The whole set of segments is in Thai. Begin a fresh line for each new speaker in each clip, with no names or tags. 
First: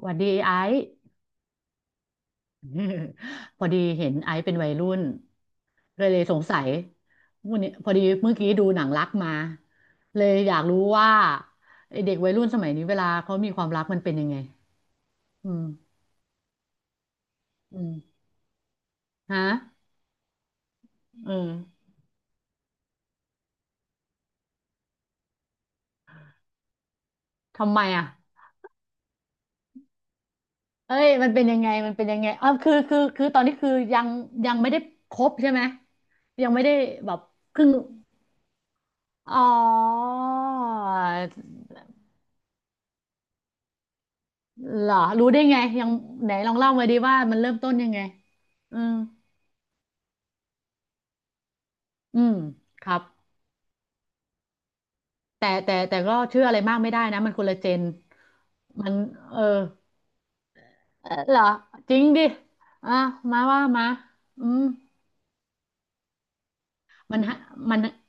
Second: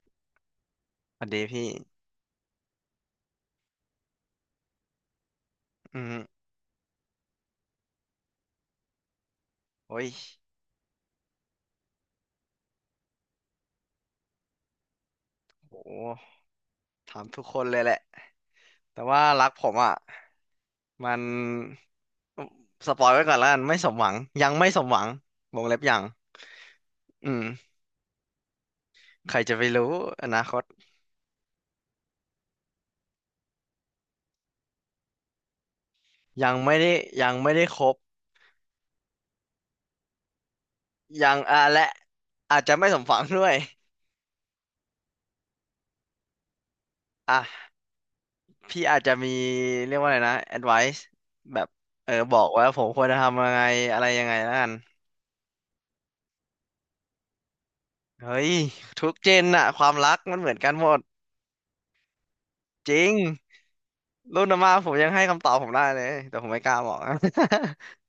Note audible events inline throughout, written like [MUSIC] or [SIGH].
หวัดดีไอซ์
สวัสดีพี่
[LAUGHS] พอดีเห็นไอซ์เป็นวัยรุ่น
อื
เลยสง
ม
สัยวันนี้พอดีเมื่อกี้ดูหนังรักมา
โอ้ย
เลยอยากรู้ว่าไอ้เด็กวัยรุ่นสมัยนี้เวลาเขามีความรักมันเป็นยังไงอืม
โหถามทุกคนเล
อื
ยแห
ม
ละ แต่ว่า
ฮะ
รักผมอ่ะมัน
เออ
สปอยไว้ก่อนแล้วกันไม่สมหวังยังไม่สมหวังวงเล็บยังอื
ทำ
ม
ไมอ่ะ
ใครจะไปรู้อนาคต
เอ้ยมันเป็นยังไงมันเป็นยังไงอ๋อคือตอนนี้คือยังยังไม่ได้คบใช่ไหมยั
ยั
ง
ง
ไม่ได้
ไม่ได้
แบบ
ยังไม่
ค
ได้
รึ่ง
ครบ
อ๋อ
ยังอ่ะและ อาจจะไม่สมหวัง [LAUGHS] ด้วย
เหรอรู้ได้ไงยังไหนลองเล่ามาดีว่ามัน
อ่ะ
เริ่มต้นยังไงอื
พี่
ม
อาจจะมีเรียกว่าอะไรนะ advice แบบเออ
อื
บ
ม
อกว่าผ
ค
ม
รั
ค
บ
วรจะทำยังไงอะไรยังไงแล้วกัน
แต่ก็เชื่ออะไรมากไม่ได้นะมันคนละเจน
เฮ้ย
มัน
ทุกเจ
เออ
นอะความรักมันเหมือนกันหมด
เออเหรอจริงดิ
จ
อ่ะ
ริง
มาว่ามา
รุ่
อื
นอา
ม
ม่าผมยังให้คำตอบผมได้เลยแต่ผมไม่กล้าบอก
มันให้มัน
[LAUGHS]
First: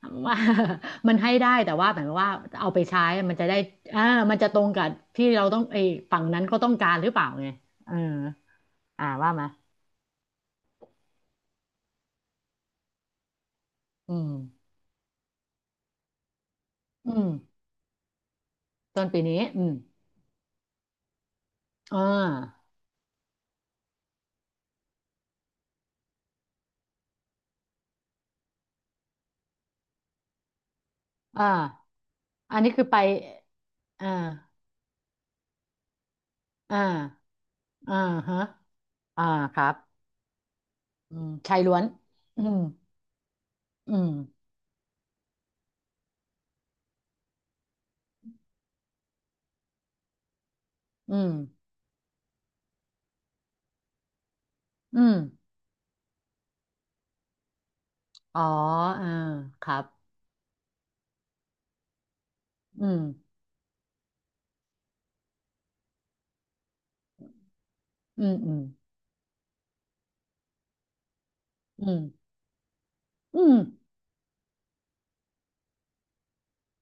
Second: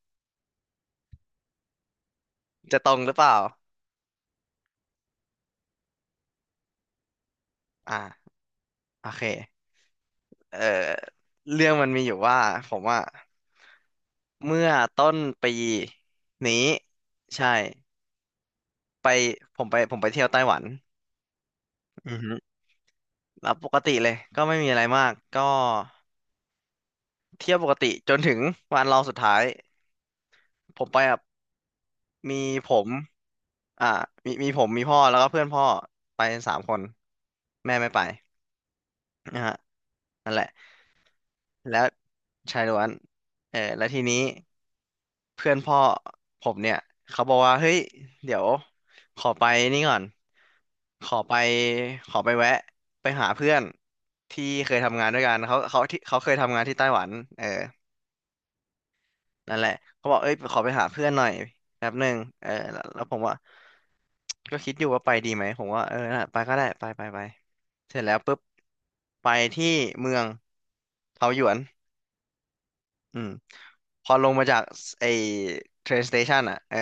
[LAUGHS] มันให้ได้แต่ว่าหมายความว่าเอา
จะ
ไป
ตรง
ใช้
หรือเปล่า
มันจะได้อ่ามันจะตรงกับที่เราต้องไอ้ฝั่งนั้นก็ต้องการหรือเปล่าไงเออ
อ่าโอ
อ่า
เค
ว่ามา
เอ่อเรื่องมันมีอยู่ว่าผมว่า
อืม
เมื่อต้นปีนี้
อืม
ใช่
ต้
ไป
นปีนี้อืม
ผมไปเที่ยวไต้หวัน
อ่
อือฮึ
า
แล้วปกติเลยก็ไม่มีอะไรมากก็เที่ยวปกติจนถึงวันรองสุดท้ายผมไปกับ
อ่า
มี
อัน
ผ
นี้คือ
ม
ไป
อ่า
อ่า
มีผมมีพ่อแล้วก็เพื่อนพ่อไปสามค
อ่า
นแม่ไม่
อ่า
ไป
ฮะอ่า
นะฮะ
ครับอืมชายล้
แล้
วน
ว
อื
ชา
ม
ยล้วนเออแล้ว
อื
ที
ม
นี้เพื่อนพ่อผมเนี่ยเขาบอกว่าเฮ้ยเดี๋ยวขอไปนี่ก่อนข
อื
อ
ม
ไปขอไปแวะไปหาเพื่อนที่เคย
อื
ทำงาน
ม
ด้วยกันเขาที่เขาเคยทำงานที่ไต้หวันเออ
อ๋ออ่า
นั่น
ค
แหละ
รับ
เขาบอกเอ้ยขอไปหาเพื่อนหน่อยแป๊บหนึ่งเออ
อืม
แล้วผมว่าก็คิดอยู่ว่าไปดีไหมผมว่าเออน่ะไปก็ได้ไปไปไปเสร็จแล้ว
อืม
ปุ๊บ
อืม
ไปที่เมืองเทาหยวน
อืม
อืม
อืม
พอลงมาจากไอ้ train station อ่ะเออ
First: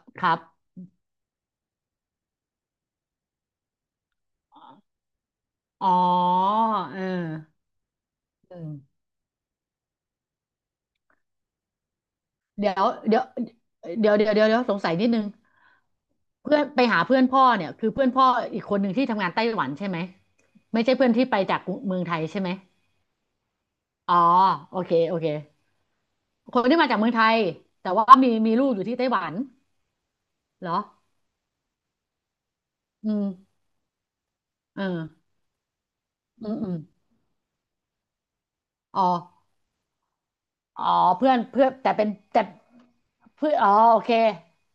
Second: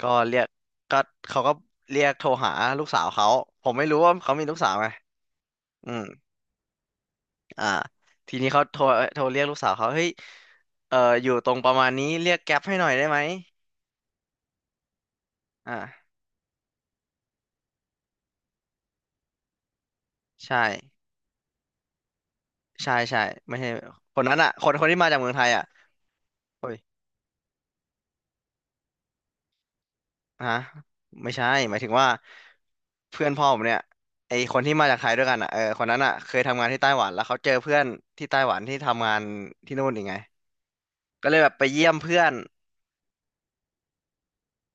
ก็
ครั
เรียก
บ
ก็เขาก็เรียกโทรหาลูกสาวเขาผมไม่รู้ว่าเขามีลูกสาวไง
อ๋
อื
อ
ม
เอ
อ่า
อ
ทีนี้
อื
เขา
ม
โทรเรียกลูกสาวเขาเฮ้ยเอออยู่ตรงประมาณนี้เรียกแก๊ป
เดี๋ย
ให้ห
ว
น่อยได้ไห
เดี๋
ม
ยวเดี๋ยวเดี๋ยวเดี๋ยวเดี๋ยวสงสัยนิดนึง
อ่า
เพื่อนไปหาเพื่อนพ่อเนี่ยคือเพื่อนพ่ออีกคนหนึ่งที่ทำงานไต้หวันใช่ไหม
ใช่
ไม่ใช่เพื่อนที่ไปจากเมืองไทยใช่ไหม
ใช่ใช่ไม่ใช่
อ๋อ
คนนั้นอ่ะ
โอ
คน
เค
ที่มา
โอ
จาก
เค
เมืองไทยอ่ะ
คน
โอ้ย
ที่มาจากเมืองไทย แต่ว่ามีลูกอยู่ที่ไต้หวัน
ฮะ
เหรอ
ไม่ใช่หมายถึงว่า
อื
เพื่อนพ่อ
ม
ผมเนี่ยไอคนที่
เอ
มาจากไทยด้ว
อ
ยกันอ่ะเออคนนั้นอ่ะเคย
อืม
ทำงา
อื
น
ม
ที่ไต้หวันแล้วเขาเจอเพื่อนที่ไต้หวันที่
อ๋อ
ทำงานที่นู่นอีกไง
อ๋อ
ก็
เพื่อ
เล
น
ยแบบไป
เพื่อน
เยี่ย
แต่
ม
เป็น
เพื่อน
แต่เพื่อนอ๋อโอเค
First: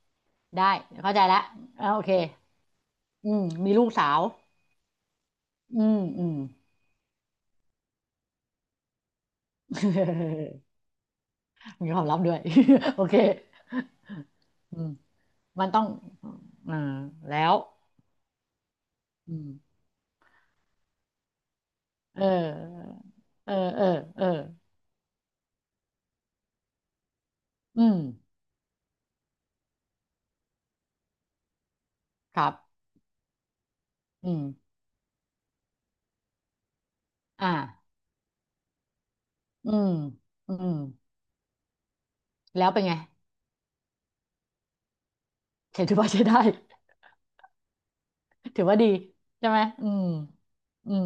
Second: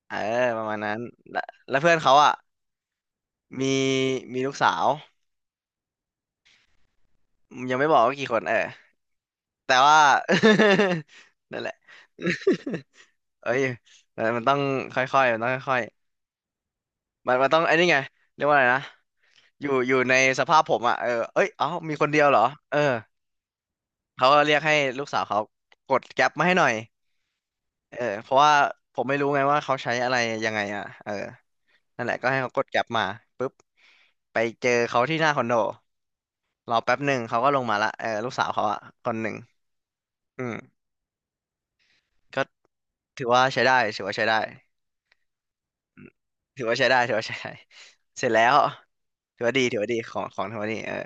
เออป
ได้
ระมาณนั้น
เข้าใจแล้
แล้
ว
วแล้ว
เอ่า
เพื่อน
โอเค
เขาอ่ะ
อืม
มี
มีลูกสาว
มีลูกสาว
อืมอืม
ยังไม่บอกว่ากี่คนเออแต่ว่า
[LAUGHS]
[LAUGHS] นั่นแหละ
มีความลับด้วย [LAUGHS] โอเค
[LAUGHS] เอ้ยมันมันต้อง
อืม
ค่อยๆมันต้อง
มัน
ค่อ
ต้
ย
องอ่า
ๆมัน
แล้
มัน
ว
ต้องไอ้นี่ไงเรียกว่าอะไรนะ
อืม
อยู่ในสภาพผมอ่ะเออเอ้ยเอ้ามีคน
เ
เดียวเหรอเออ
ออเออเออเออ
เขาก็เรียกให้ลูกสาวเขากดแก๊ปมาให้หน่อย
อื
เอ
ม
อเพราะว่าผมไม่รู้ไงว่าเขาใช้อะไรยังไงอ่ะเออนั่นแหละก็
ค
ให้
รั
เขากด
บ
แก๊ปมาปุ๊บ
อื
ไป
ม
เจอเขาที่หน้าคอนโดรอแป๊บหนึ่งเขาก็ลงมาละ
อ่า
เออลูกสาวเขาอะคนหนึ่ง
อืม
อื
อื
ม
ม
ก็
แล้วเป็นไง
ถือว่าใช้ได้ถือว่าใช้ได้
ถือ
อืม
ว่าใช้ได้
ถือว่าใช้ได้ถือว่าใช้ได้เสร็จแล้ว
[LAUGHS] ถือว่าดี
ถือ
ใช่
ว่า
ไหม
ดีถือ
อื
ว่าดี
ม
ของของถือว่าดีเอ
อื
อ
ม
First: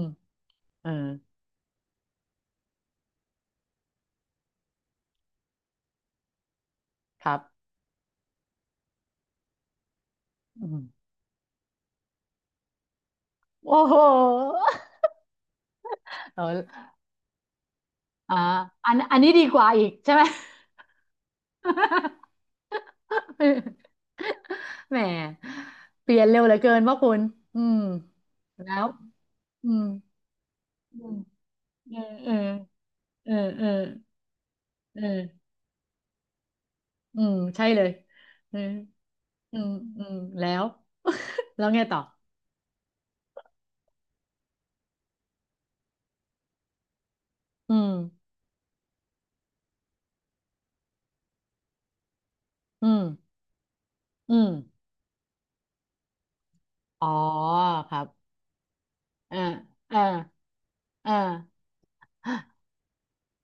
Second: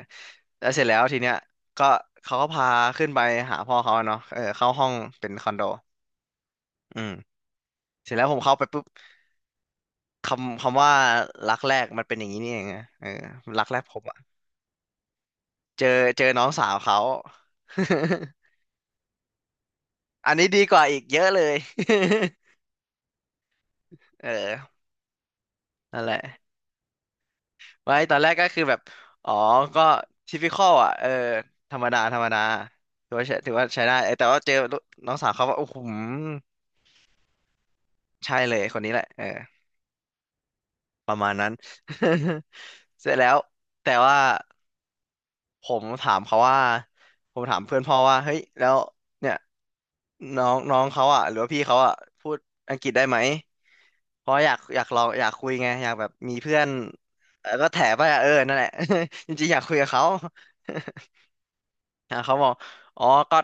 แล้วเสร็จ
เออ
แล้วทีเนี้ยก็เขาก็พาขึ้นไปหาพ่อเขาอะเนาะเออเข้าห้องเป็นคอนโดอืม
ครับ
เสร็จแล้วผมเข้าไปปุ๊บคำ
อื
คำ
ม
ว่ารักแรกมันเป็นอย่างนี้นี่เองอะเออรักแร
โอ้
กผ
โห
มอะเจอเจอน้องสาว
เอา
เขา [LAUGHS]
อ่าอันอันนี้ดีกว่าอีกใช่ไหม
อันนี้ดีกว่าอีกเยอะเลย
[LAUGHS]
[LAUGHS] เออ
แหม
นั่น
เป
แหละ
ลี่ยนเร็วเหลือเกินว่าคุณอืม
ไว้ตอนแรกก็คือ
แล้
แบบ
ว
อ๋อ
อื
ก็
ม
ทิปิคอลอ่ะ
อื
เออ
ม
ธรรม
เอ
ดา
อ
ธรรม
เออ
ดาถือว่า
เอ
ใช้
อ
ถือ
เอ
ว่า
อ
ใช้ได้เออแต่ว่าเจอ
เออ
น้องสาวเขาว่าโอ้โห
อืมใช่เลย
ใช่เล
เออ
ยคนนี้แหละเออ
อืมอืมแล้ว
ประมาณนั้น
[LAUGHS] แล้วไงต่อ
[LAUGHS] เสร็จแล้วแต่ว่า ผมถามเขาว่าผมถาม
อื
เพื่อน
ม
พ่อว่าเฮ้ยแล้วเนี่ยน้องน้องเขาอ่ะหรือว่าพี่เขาอ่ะพูดอังก
อื
ฤษ
ม
ได้ไหมเพ
อื
ราะ
ม
อยากลองอยากคุยไงอยากแบบมีเพื่อน
อ๋อ
เออก็แถ
ครั
ไป
บ
อ่ะเออนั่นแหละ [LAUGHS] จ
อ่า
ริงๆอยากคุยกับ
อ่า
เขา
อ่า
[LAUGHS] อ่ะเขาบอก
[GASPS]
อ๋อก็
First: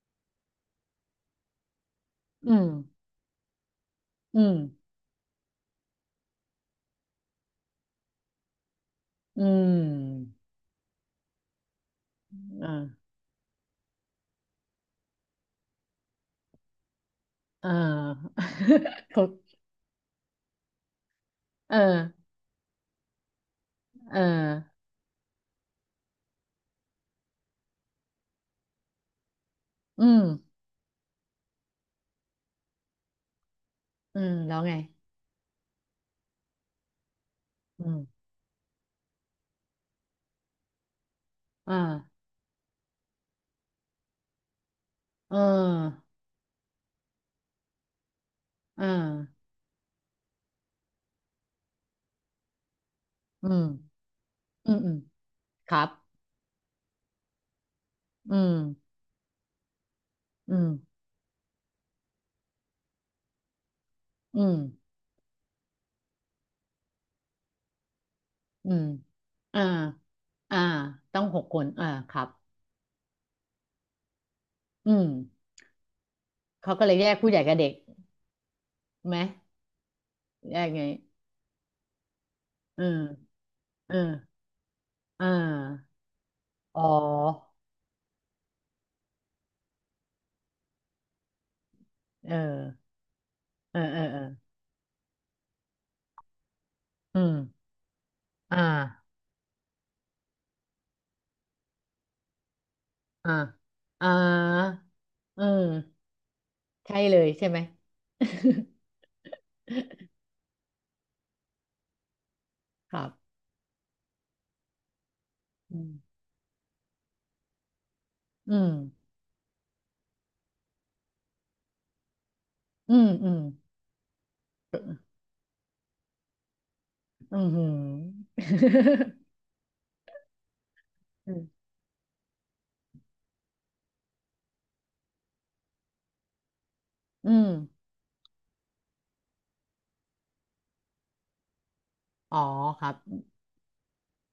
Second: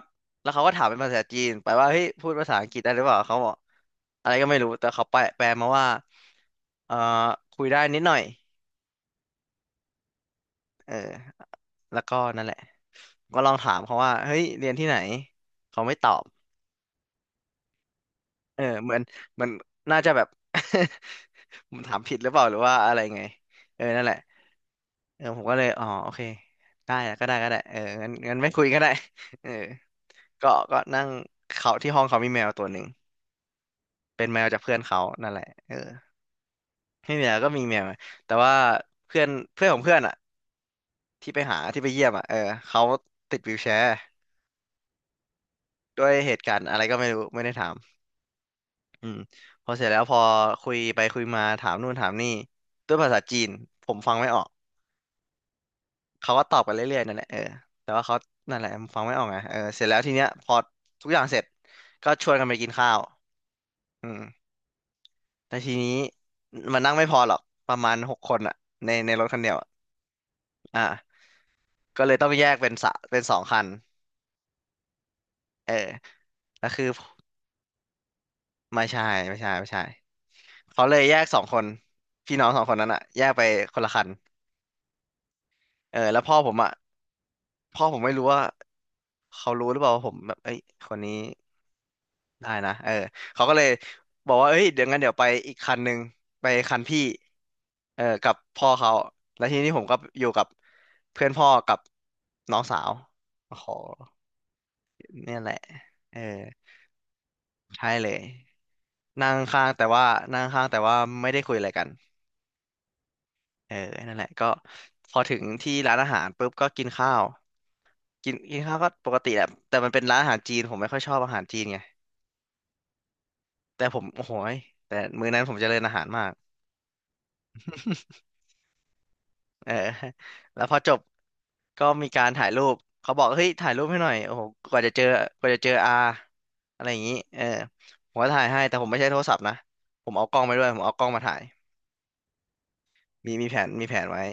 แล้วเขาก็ถามเป็นภาษาจีนไปว่าเฮ้ยพูดภา
อื
ษาอั
ม
งกฤษได้หรือเปล่าเขาบอกอะไร
อื
ก็
ม
ไม่รู้แต่เขาแปลมาว่าเอ่อคุยได้นิดหน่อย
อืม
เออ แล้วก็นั่นแหละ
เออ
ก็ลองถามเขาว่าเฮ้ยเรียนที่ไหนเขาไม่ตอบ
เออ
เออ
[LAUGHS] เขา
เหมือนน่าจะแบบ [LAUGHS] ผ
เออ
มถามผิดหรือเปล่าหรือว่าอะไรไงเออนั่นแห
เอ
ละ
อ
เออผมก็เลยอ๋อโอเคได้อะก็ได้ก็ได้เอองั้นงั้นไม่คุยก็ได้ [LAUGHS] เออ
อืม
ก็นั่งเขาที่ห้องเขามีแมวตัวหนึ่ง
อื
เป็น
ม
แมว
แล้
จา
ว
ก
ไง
เพื่อนเขานั่นแหละเออไม่มีอะไรก็มีแม
อื
ว
ม
แต่ว่าเพื่อนเพื่อนของเพื่อนอ่ะที่ไปหา
อ
ที่ไปเยี่ยม
่า
อ่ะเออเขาติดวีลแชร์
เอ
ด้
อ
วยเหตุการณ์อะไรก็ไม่รู้ไม่ได้ถาม
อ่
อืม
า
พอเสร็จแล้วพอคุยไปคุยมาถามนู่นถามนี่ด้วยภาษาจี
อื
น
ม
ผมฟังไม่ออก
อืมอืมครับ
เขาก็ตอบกันเรื่อยๆนั่นแหละเออแต่ว่าเขา
อืม
นั่นแหละฟังไม่ออกไงเออเสร็จแล้วทีเนี้ยพ
อื
อ
ม
ทุกอย่างเสร็จก็ชวนกันไปกินข้าวอื
อื
ม
ม
แต่ทีนี้มันนั่งไม่พอหรอกประมาณหกคนอะ
อืม
ในรถคันเดียว
อ่า
อะ
อ่า
อ่า
ต้องหกคนอ่า
ก็
ค
เลย
รั
ต้
บ
องแยกเป็นสองคัน
อืม
เออแล้ว
เขา
คื
ก็
อ
เลยแยกผู้ใหญ่กับเด็ก
ไม่ใช่
ไหม
ไม่ใช่
แยกไง
เขาเลยแยกสองคนพี่น้องสองคน
อื
นั้น
ม
อะแยกไปคนละ
เออ
คัน
อ่า
เออแล้วพ่อผมอ่ะ
อ๋อ
พ่อผมไม่รู้ว่าเขารู้หรือเปล่าว่าผมแบบเอ้ยคนนี้
เออ
ได้นะเออเขาก็เลย
เออเออเออ
บอกว่าเอ้ยเดี๋ยวงั้นเดี๋ยวไปอีกคันหนึ่งไปคันพี่
อืม
เออกับ
อ่า
พ่อเขาแล้วทีนี้ผมก็อยู่กับเพื่อนพ่อกับน้องสาว
อ่า
โอ้โห
อ่า
เนี่ย
เออ
แหละเออ
ใช่เลยใช่ไหม
ใช่เลยนั่งข้างแต่ว่า
[LAUGHS]
นั่งข้างแต่ว่าไม่ได้คุยอะไรกัน
ครับ
เออนั่นแหละก็พอถึงที่
อืม
ร้านอาหารปุ๊บก็กินข้าว กิน
อื
กิน
ม
ข้าวก็ปกติแหละแต่มันเป็นร้านอาหารจีนผมไม่ค่อยชอบอาหารจีนไง
อืมอืม
แต่ผมโอ้โหยแต่มื้อนั้นผมเจริญอาหารมาก
อืมหืม
เออ [LAUGHS] แล้วพอจบ
[LAUGHS] อืม [LAUGHS]
ก็มีการถ่ายรูปเขาบอกเฮ้ยถ่ายรูปให้หน่อยโอ้โหกว่าจะเจอกว่าจะเจออาอะไรอย่างนี้
อื
เออ
ม
ผมก็ถ่ายให้แต่ผมไม่ใช้โทรศัพท์นะผมเอากล้องไปด้วยผมเอากล้องมาถ่าย
อ๋อครับ
มีแผนมีแผนไว้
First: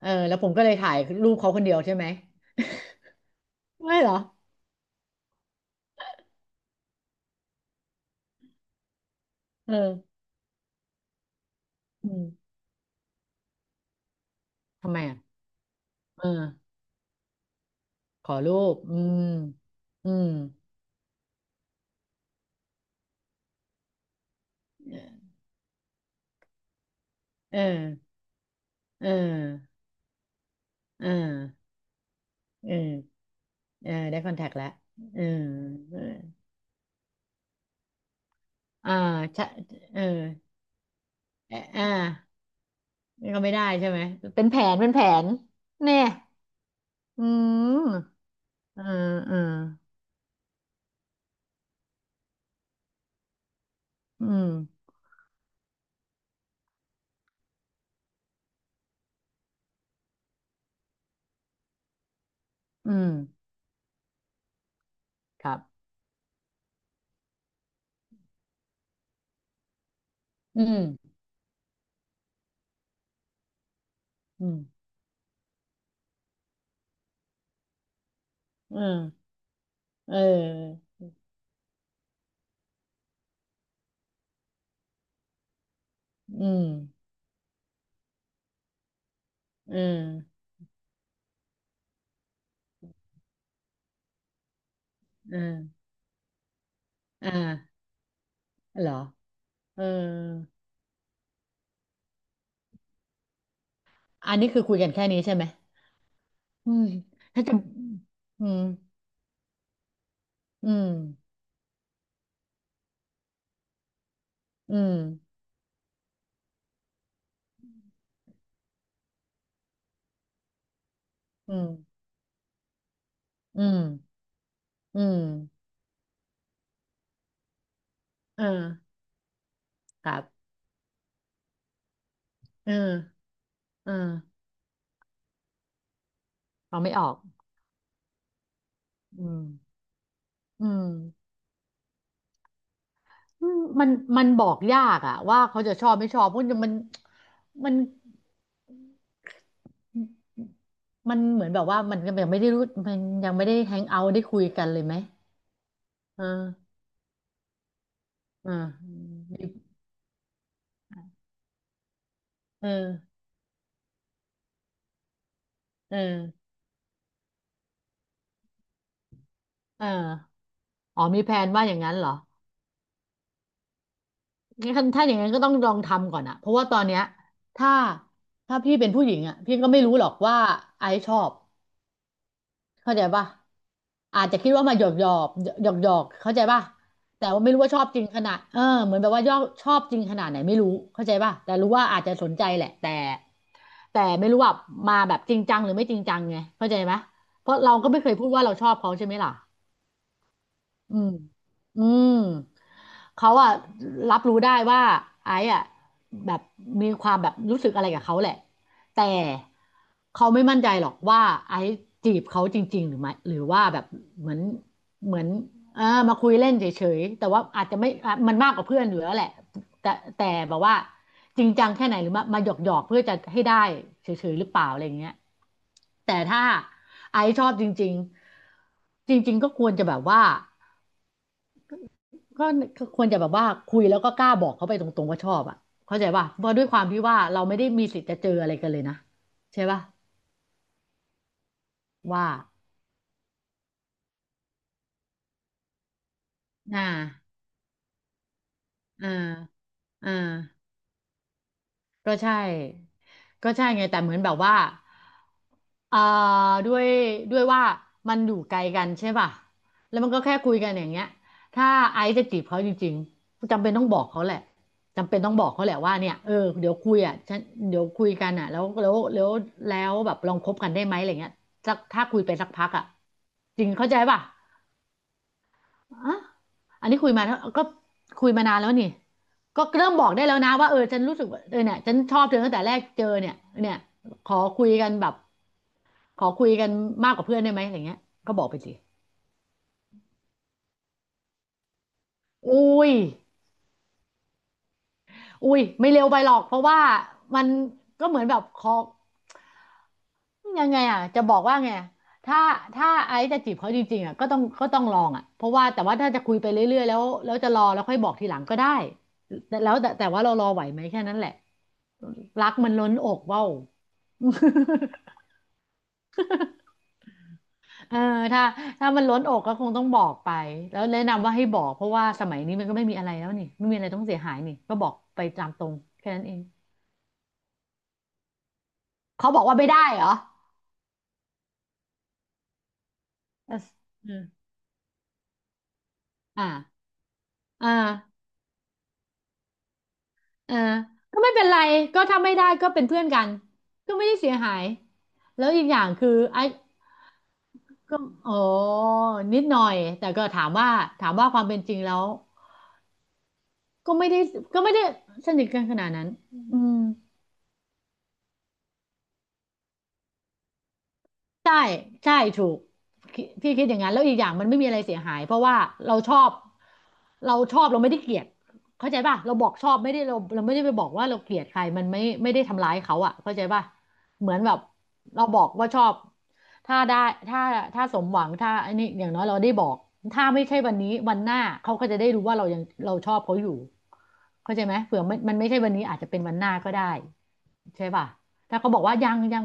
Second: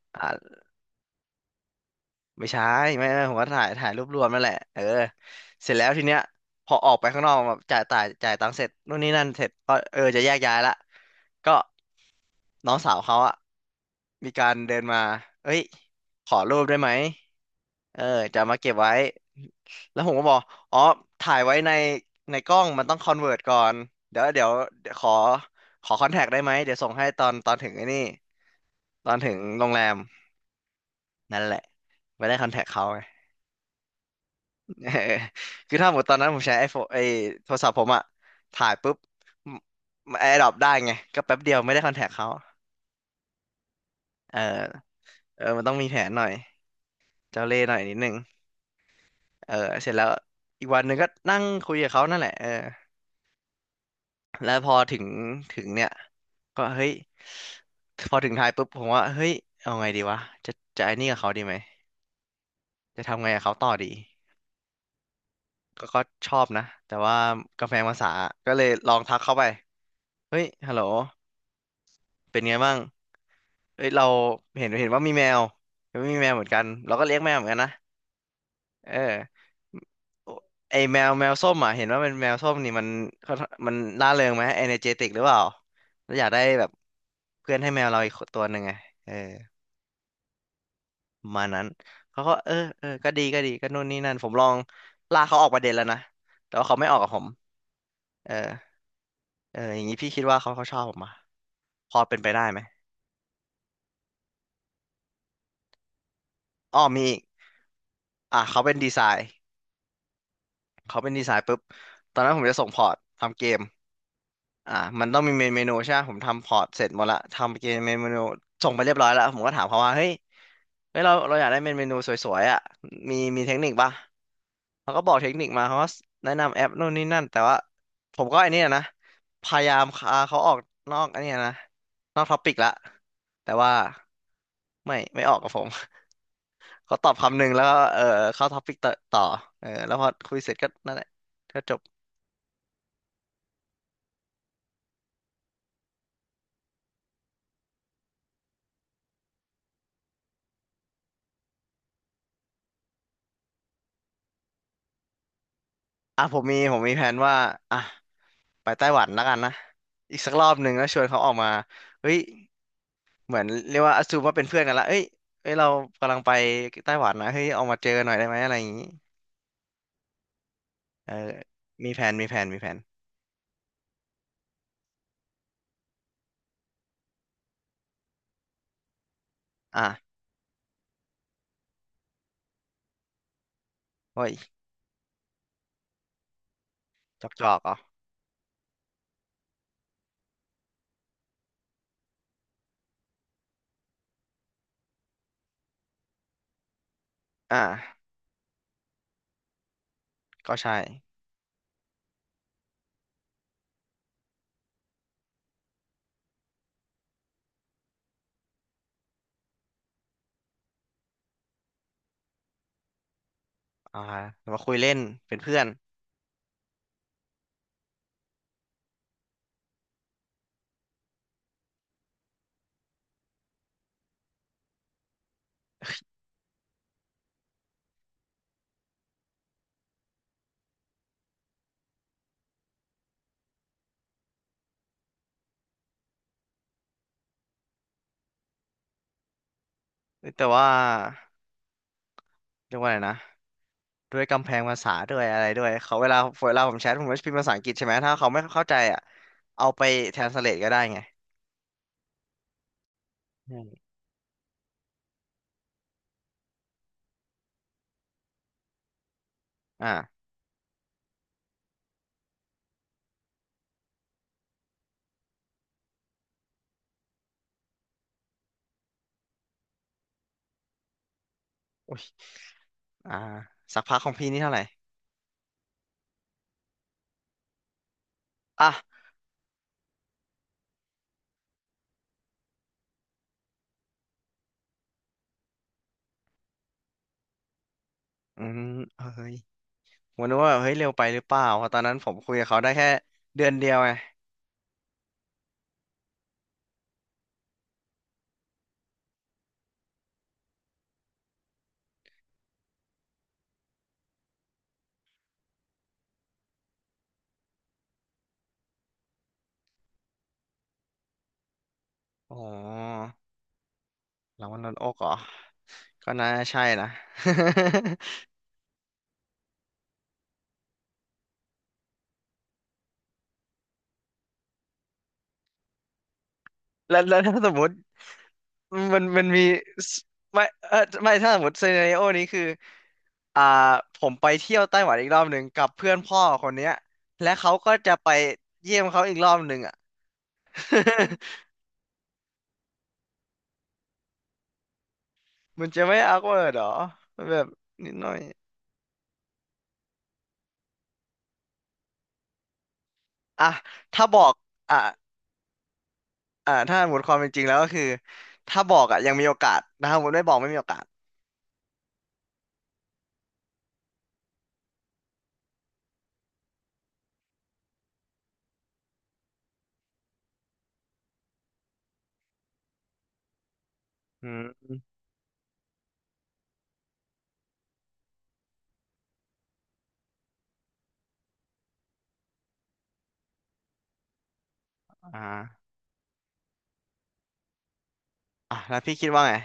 เออแล้วผม
อ่า
ก็เลยถ่ายรูปเขาคนเดียวใช่ไหม
ไม่ใช่ไม่ไม่ผมก็ถ่าย
ไม่
รู
เห
ป
รอ
รวมนั่นแหละเออเสร็จแล้วทีเนี้ยพอออกไปข้างนอกแบบจ่ายตังค์เสร็จนู่นนี่นั่นเสร็จ
เอ
ก็
อ
เออจะแยกย้ายละก็
อืม
น้องสาวเขาอะมีการเดิน
ทำ
มา
ไมอ่ะ
เอ้ย
เอ
ข
อ
อรูปได้ไหมเออ
ขอ
จะเอา
รู
มาเก็บ
ป
ไว้
อืม
แล้วผ
อื
มก็
ม
บอกอ๋อถ่ายไว้ในในกล้องมันต้องคอนเวิร์ตก่อนเดี๋ยวเดี๋ยวเดี๋ยวขอคอนแทคได้ไหมเดี๋ยวส่งให้ตอน
เอ
ถึงไอ้นี่
อเ
ตอนถึงโร
ออ
งแรม
เอ
นั่นแหละ
อ
ไม่ได้คอนแทค
เอ
เขา
อเออได้คอนแทคแล้ว
[LAUGHS] เออ
เออ
คือถ้าห
เอ
ม
อ
ดตอนนั้นผมใช้ไอโฟนโทรศัพท์ผมอะถ่าย
อ่า
ปุ๊บ
ใช่เออ
แอร์ดรอปได้ไงก็แป๊บเดี
อ
ยวไม่ได้
่า
คอนแทคเขา
นี่ก็ไม่ได้ใช่ไหม
เออ
เป็นแผนเป็นแผน
เออมันต้องมี
เนี่
แผ
ย
นหน่อย
อื
เจ้าเล่ห์หน่อยนิดนึง
มเออเออ
เออเสร็จแล้วอีกวันหนึ่งก็นั่งคุยกับเขานั่นแหละเออ
อืม
แล้วพอถึงเนี่ยก็เฮ้ยพอถึงไทยปุ๊บผมว่าเฮ้ยเอาไงดีวะจะจะไอ้นี่กับเขาดีไหม
อื
จะ
ม
ทำไงกับเขาต่อดี
ครับ
ก็ชอบนะแต่ว่ากำแพงภาษาก็เลยลองทักเข้าไปเฮ้ย
อื
ฮัลโหล
ม
เป็นไงบ้าง เอ้ยเรา
อืม
เห็นว่ามีแมวเห็นว่ามีแมวเหมือนกันเราก็เลี้ยงแมวเหมือนกันนะ
เออ
เออ
เ
ไอ
ออ
แมวส้มอ่ะเห็นว่าเป็นแมวส้มนี่มันเขามันร่าเริงไหมเอเนเจติกหรือเปล่าแล้วอยากได้
อื
แบ
ม
บเพื่อนให้แมวเราอีกตัวหนึ่งไงเออ
เออ
ประมาณนั้นเขาก็เออเออก็ดีก็ดีก็นู่นนี่นั่นผมลองลาก
เอ
เขา
อ
ออกประเด็นแล้วนะแต่ว่าเขาไม่ออกกับผม
อ่า
เออ
เหรอ
เอออ
เออ
ย่างนี้พี่คิดว่าเขาชอบผมอ่ะพอเป็นไปได้ไหม
อันนี้คือคุยกันแค่นี้ใช่ไหมอื
อ้อ
ม
มีอีก
ถ้าจะ
อ่ะ
อืม
เขาเป็นดีไซน์
อืม
เขาเป็นดีไซน์ปุ๊บตอนนั้นผมจะส่งพอร์ตทำเกมอ่า
อืม
มันต้องมีเมนูใช่ไหมผมทำพอร์ตเสร็จหมดละทำเกมเมนูส่งไปเรียบร้อยแล้วผมก็ถามเขาว่าเฮ้ยเราอยาก
อื
ได้
ม
เมนูสวยๆอ่ะมีเทค
อื
นิค
ม
ปะเขา
อื
ก็บอก
ม
เทคนิคมาเขาก็แนะนำแอปนู่นนี่นั่นแต่ว่าผมก็
เอ
ไอ้นี่นะ
อ
พยายาม
ค
พา
รั
เขาอ
บ
อกนอกไอ้นี่นะนอกท็อปิกละ
เออ
แต่ว่า
เออ
ไม่ออกกับผม [LAUGHS]
ฟังไม่
เขา
อ
ต
อ
อบ
ก
คำหนึ่งแล้วก็เออเข้าท็อปิกต่อ
อืม
เออแล้วพอคุยเสร็จ
อื
ก็
ม
นั่นแหละก็จบ
อืมมันบอกยากอะว่าเขาจะชอบไม่ชอบเพราะมันนมันเหมือนแบบว่ามันยังไม่ได้รู้มันยังไม่ได้แฮงเอาท์ได้คุยกันเลยไหมเ
อ่ะผมมี
ออ
ผมมีแผนว่าอ่ะ
เอ
ไปไต้หวันแล้
อ
วกันนะอีกสักรอบหนึ่งแล้วชวนเขาออกมาเฮ้ย
เออ
เหมือนเรียกว่าอ s ซูมว่าเป็นเพื่อนกันละเอ้ยเอ้ยเรา
เออ
กำลังไปไต้หวันนะเฮ้ยออกมาเจอหน่อยได้ไหมอะไรอย่างงี้
เอออ๋อ
เออ
มีแผนว่าอย่าง
มี
นั้น
แผ
เหรอ
นมีแผนมีแผน
งั้นถ้าอย่างนั้นก็ต้องลองทำก่อนอะเพราะว่าตอนเนี้ยถ้าถ้าพี่เป็นผู้หญิงอะพี่ก็ไม่รู้หรอ
อ่ะ
กว่าไอซ์ชอบ เข้าใจป่ะ
โอ้
อาจ
ย
จะคิดว่ามาหยอกหยอกหยอกๆเข้าใจป่ะ
จ
แต่
อก
ว่า
จ
ไม่
อก
รู้ว่า
อ๋อ
ชอบจริงขนาดเออเหมือนแบบว่ายอกชอบจริงขนาดไหนไม่รู้เข้าใจป่ะแต่รู้ว่าอาจจะสนใจแหละแต่ไม่รู้ว่าแบบจริงจังหรือไม่จริงจังไงเข้าใจไหมเพราะเราก็ไม่
อ่ะ
เคยพูดว่าเราชอบเขาใช่ไหมล่ะ
ก็ใช่
อืม อืม เขาอะรับรู้ได้ว่าไอ้อะแบบมีความแบบรู้สึกอะไรกับเขาแหละแต่เขาไม่มั่นใจหรอกว่าไอ้จีบเขาจริงๆหรือไม่หรือว่าแบบ
อ่า
เหมือน
มาคุยเล่น
เหมือน
เป็นเพื่อน
เออมาคุยเล่นเฉยๆแต่ว่าอาจจะไม่อ่ะมันมากกว่าเพื่อนอยู่แล้วแหละแต่แต่แบบว่าจริงจังแค่ไหนหรือมาหยอกหยอกเพื่อจะให้ได้เฉยๆหรือเปล่าอะไรอย่างเงี้ยแต่ถ้าไอซ์ชอบจริงๆจริงๆก็ควรจะแบบว่า ก็ก็ควรจะแบบว่าคุยแล้วก็กล้าบอกเขาไปตรงๆว่าชอบอ่ะเข้าใจป่ะเพราะด้วยความที่ว่าเราไม่ได้มีสิทธิ์จะเจออะไรกันเลยนะใช่ป่ะ
เอ้ยแต่ว่า
ว่า
เรียกว่าอะไรนะด้วยกำแพงภาษาด้วยอะไรด้วยเขาเวลาผม
อ่
แชทผมก็จะพิ
า
มพ์ภาษาอังกฤษใช่ไหมถ้าเขาไม่เข้าใจอ่ะ
อ่า
เอาไป
อ่า
translate ก็ได้ไง
ก็ใช่ก็
อื
ใช่
ม
ไงแต่เหมือนแบบว่าเอ่อด้วยว่ามันอยู่ไกลกันใช่ป่ะแล้วมันก็
อ่า
แค่คุยกันอย่างเงี้ย ถ้าไอซ์จะจีบเขาจริงๆจำเป็นต้องบอกเขาแหละจำเป็นต้องบอกเขาแหละว่าเนี่ยเออเดี๋ยวคุยอ่ะฉันเดี๋ยวคุยกันอ่ะแล้วแบบลองคบกันได้ไหมอะไรเงี้ยสัก
โอ้ย
ถ้าคุยไปสักพักอ่ะ
อ่า
จริง
สัก
เข้า
พั
ใจ
กของ
ป่ะ
พี่นี่เท่าไหร่
อ่ะอันนี้คุยมาแล้วก็คุยมานานแล้วนี่
อ่ะ
ก็เริ่มบอกได้แล้วนะว่าเออฉันรู้สึกว่าเออเนี่ยฉันชอบเธอตั้งแต่แรกเจอเนี่ยเนี่ยขอคุยกันแบบขอคุยกันมากกว่าเพื่อนได้ไหมอย่างเงี้ยก็
อื
บอกไป
ม
สิ
เฮ้ยผมนึกว่าแบบเฮ้ยเร็วไปหรือเปล่าเพราะตอนนั้นผมคุยกับ
อุ้
เขาได้แค่
ย
เดือนเดียวไง
อุ้ยไม่เร็วไปหรอกเพราะว่ามันก็เหมือนแบบขอ ยังไงอ่ะจะบอกว่าไงอะถ้าถ้าไอซ์จะจีบเขาจริงๆอ่ะก็ต้องลองอ่ะเพราะว่าแต่ว่าถ้าจะคุยไปเรื่อยๆแล้วจะรอแล้วค่อยบอกทีหลังก็ได้แต่แล้วแต่แต่ว่าเรารอไหวไหมแค่นั้นแหละ
อ๋อ
รักมันล้นอกเว้า [LAUGHS]
รางวัลลดอกเหรอก็น่าใช่นะ
เออถ้าถ้ามันล้นอกก็คงต้องบอกไปแล้วแนะนำว่าให้บอกเพราะว่าสมัยนี้มันก็ไม่มีอะไรแล้วนี่ไม่มีอะไรต้องเสียหายนี่ก็บอกไปตามตรงแค่นั้นเอง
[LAUGHS] แล้วถ้าสมมติมัน
เขาบ
มี
อกว่าไม่ได้
ส
เหรอ
ไม่เออไม่ถ้าสมมติซีนาริโอนี้คืออ่า
เ
ผ
ออ
มไปเที่ยวไต้หวันอีกรอบหนึ่งกับเพื่อนพ่อ
อ่า
คนเนี้ยและเขา
อ่า
ก็จะไปเยี่ยมเขาอีกรอบหนึ่งอ่ะ
เออ
[LAUGHS]
ก็ไม่เป็นไรก็ถ้าไม่ได้ก็เป็นเพื่อนกันก็ไม่ได้เสียหายแล้วอี
มั
ก
น
อย่า
จะ
ง
ไม่
คือ
อ w k w
ไอ้
เ r d หรอมันแบบนิด
ก็
หน่อย
อ๋อนิดหน่อยแต่ก็ถามว่าความเป็นจริงแล้ว
อ่ะ
ก็
ถ้า
ไม่
บ
ได้
อก
ก็ไม่
อ่ะ
ได้สนิทกันขนาดนั้น
อ่ะ
อืม
ถ้าหมดความเป็นจริงแล้วก็คือถ้าบอกอ่ะยังมีโอกาสนะถ้าหมดไม่บอกไม่มีโอกาส
ใช่ใช่ถูกพี่คิดอย่างนั้นแล้วอีกอย่างมันไม่มีอะไรเสียหายเพราะว่าเราชอบเราชอบเราไม่ได้เกลียดเข้าใจป่ะเราบอกชอบไม่ได้เราไม่ได้ไปบอกว่าเราเกลียดใครมันไม่ได้ทำร้ายเขาอ่ะเข้าใจป่ะ
อื
เหมือนแบบ
ม
เราบอกว่าชอบถ้าได้ถ้าถ้าสมหวังถ้าอันนี้อย่างน้อยเราได้บอกถ้าไม่ใช่วันนี้วันหน้าเขาก็จะได้รู้ว่าเราชอบเขาอยู่เข้าใจไหมเผื่อมัน
อ่า
มันไม่ใช่วันนี้อาจจะเป็นวันหน้าก็ได้ใช่ป่ะ
อ่ะ
ถ้าเขา
แล้
บ
ว
อก
พี่
ว่า
คิ
ยั
ด
ง
ว่าไง
ยัง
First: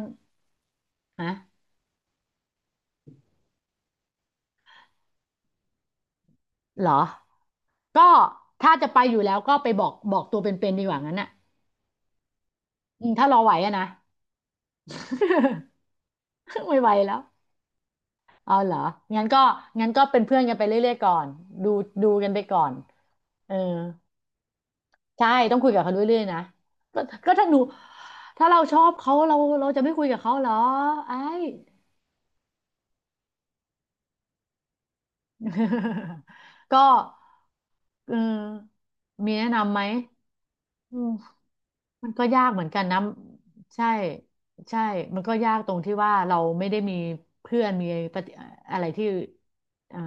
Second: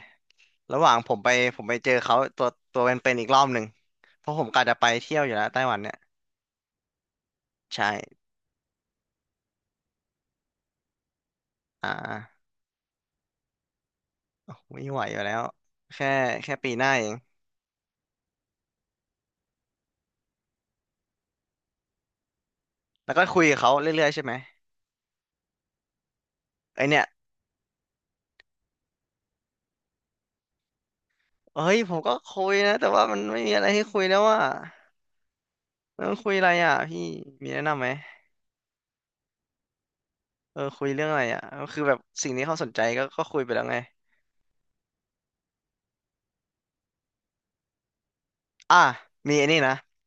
ระหว่างผมไป
ฮะ
เจอเขาตัวเป็นๆอีกรอบหนึ่งเพราะผมกะจะไปเที่ยวอยู่แล้วไต้หวันเนี่ย
เหรอ
ใช่
ก็ถ้าจะไปอยู่แล้วก็ไปบอกตัวเป็นๆดีกว่างั้นน่ะ
อ่า
อืมถ้ารอไหวอะนะ
ไม่ไหวอยู่แล้วแค่
[LAUGHS]
ปี
ไม่
ห
ไห
น้า
ว
เอ
แล้
ง
วเอาเหรองั้นก็งั้นก็เป็นเพื่อนกันไปเรื่อยๆก่อนดูดูกันไปก่อน
แล้วก็คุย
เอ
กั
อ
บเขาเรื่อยๆใช่ไหม
ใช่ต้องคุยกับเขาเรื่อยๆนะ
ไอเนี่
ก็
ย
ก็ถ้าเราชอบเขาเราจะไม่คุยกับเขาเหรอไอ้
เฮ้ยผมก็คุยนะแต่ว่ามันไม่มีอะไรให้คุยแล้วว่าแล้วมันคุยอะไรอ่ะ
[LAUGHS] ก็
พี่มีแนะนำไหม
เออมีแนะนำไหม
เออคุย
อื
เรื่อง
ม
อะไรอ่ะก็คือแบบ
มันก็
สิ่ง
ยา
นี้
ก
เขา
เหมื
ส
อน
นใจ
กันนะ
ก็คุยไปแล้วไง
ใช่ใช่ มันก็ยากตรงที่ว่าเราไม่ได้มีเพื่อนมีปฏิ
อ่ะ
อะไรที่
มีไอ้นี่นะ
อ่า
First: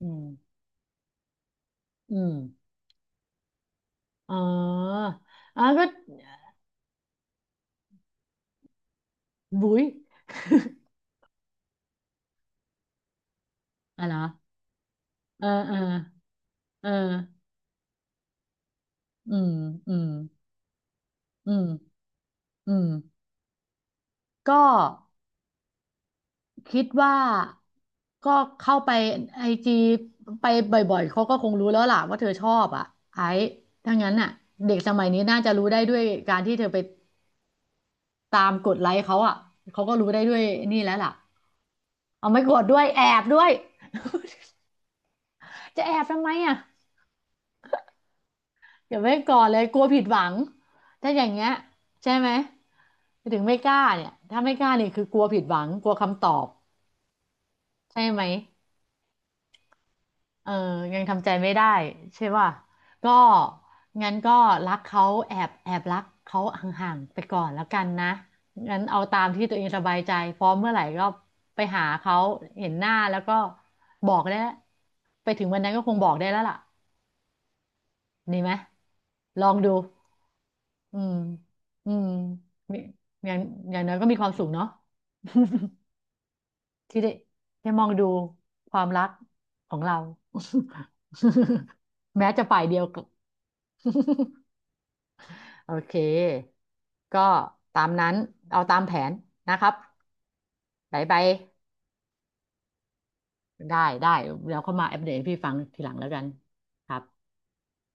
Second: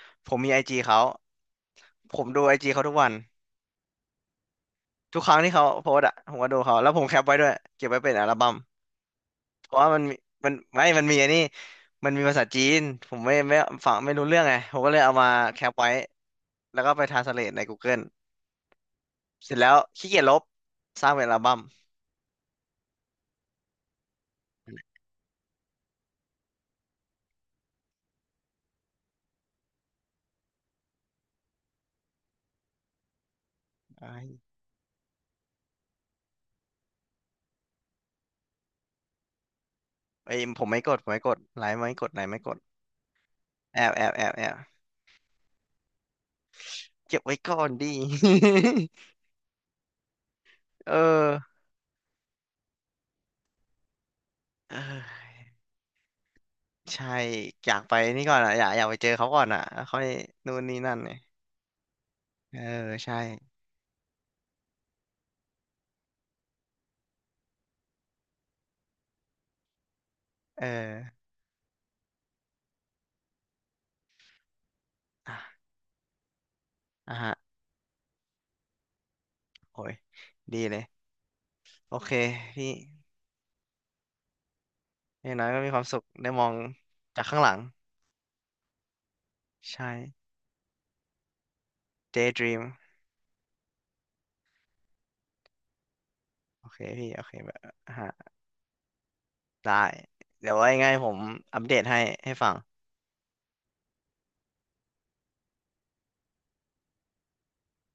อืม
ผมมีไอจีเขา
อื
ผม
ม
ดูไอจีเขาทุกวัน
เอ๋อ
ทุกครั้งที่
อ๋อ
เขา
ก็
โพสต์อ่ะผมก็ดูเขาแล้วผมแคปไว้ด้วยเก็บไว้เป็นอัลบั้มเพ
บุ๋
ราะ
ย
ว่ามันมี
[LAUGHS]
มันมีไอ้นี่มันมีภาษาจีนผมไม่ฟัง
อ่ะ
ไม่
เหรอ
รู้เรื่องไงผมก็เลยเอามา
เออ
แคป
เออ
ไว้แล้ว
เอ
ก็ไปทรานสเล
อ
ทในกูเกิ e
อื
เส
ม
ร็จแล้ว
อื
ขี้
ม
เกียจลบสร้างเป็นอัล
อื
บั้ม
มอืมก็คิดว่าก็เข้าไปไอจีไปบ่อยๆเขาก็คงรู้แล้วล่ะว่าเธอชอบอ่ะไอ้ถ้า
ไอ
งั้นน่ะ
้
เด็กสมัยนี้น่าจะรู้ได้ด้วยการที่เธอไป ตามกดไลค์เขาอ่ะเขาก็รู้ได้ด้
ไอ้
ว
ย
ย
ผม
นี่
ไม่ก
แล้ว
ดผ
ล่ะ
มไม่กดไลค์ไม่กดไลค์
เอา
ไม่
ไม่
ก
ก
ด
ดด้วยแอบด้วย
แอบ
จะแอบทำไมอ่ะ
เก็บไว้ก่อนดี
อย่าไว้ก่อนเลยกลัวผิดหวัง
[LAUGHS] เอ
ถ้าอย่าง
อ
เงี้ยใช่ไหมถึงไม่กล้าเนี่ยถ้าไม่กล้า
เอ
นี่คือกลัวผิด
อ
หวังกลัวคำตอบ
ใช่อยากไป
ใช่ไหม
นี่ก่อนอ่ะอยากไปเจอเขาก่อนอ่ะแล้วค่อย
เออ
นู่นนี่นั่น
ยัง
เนี่ย
ทำใจไม่ได้ใช่ป่ะ
เออ
ก็
ใช่
งั้นก็รักเขาแอบแอบรักเขาห่างๆไปก่อนแล้วกันนะงั้นเอาตามที่ตัวเองสบายใจพร้อม
เอ
เมื่อไหร่ก็
อ
ไปหาเขาเห็นหน้าแล้วก็บอกได้แล้วไปถึงวั
อ่ะ
นนั้นก็คงบอกได้แล้วล่ะ
อ่ะฮะ
ดีไหมลองดู
โอ้ยดีเลย
อืมอื
โอ
ม
เคพี่
มีอย่างอย่างน้อยก็มีความสุขเนาะ
อย่างน้อยก็มีความสุขได้มอง
[LAUGHS] ที่ได้
จากข้างหลัง
ได้มองดูความรักของ
ใช่
เรา [LAUGHS] แม้จะฝ่ายเดี
Daydream
ยว [LAUGHS] โอเค
โอเคพี่
ก็
โอเคแบบ
ตาม
อ่ะ
นั้น
ฮะ
เอาตามแผนนะครั
ได้
บ
เดี๋ยวว่ายังไง
ไป
ผ
ไป
มอัปเดตให้ฟัง
ได้ได้เดี๋ยวเข้ามาอัปเดตให้พี่ฟังทีหลังแล้วกันครับ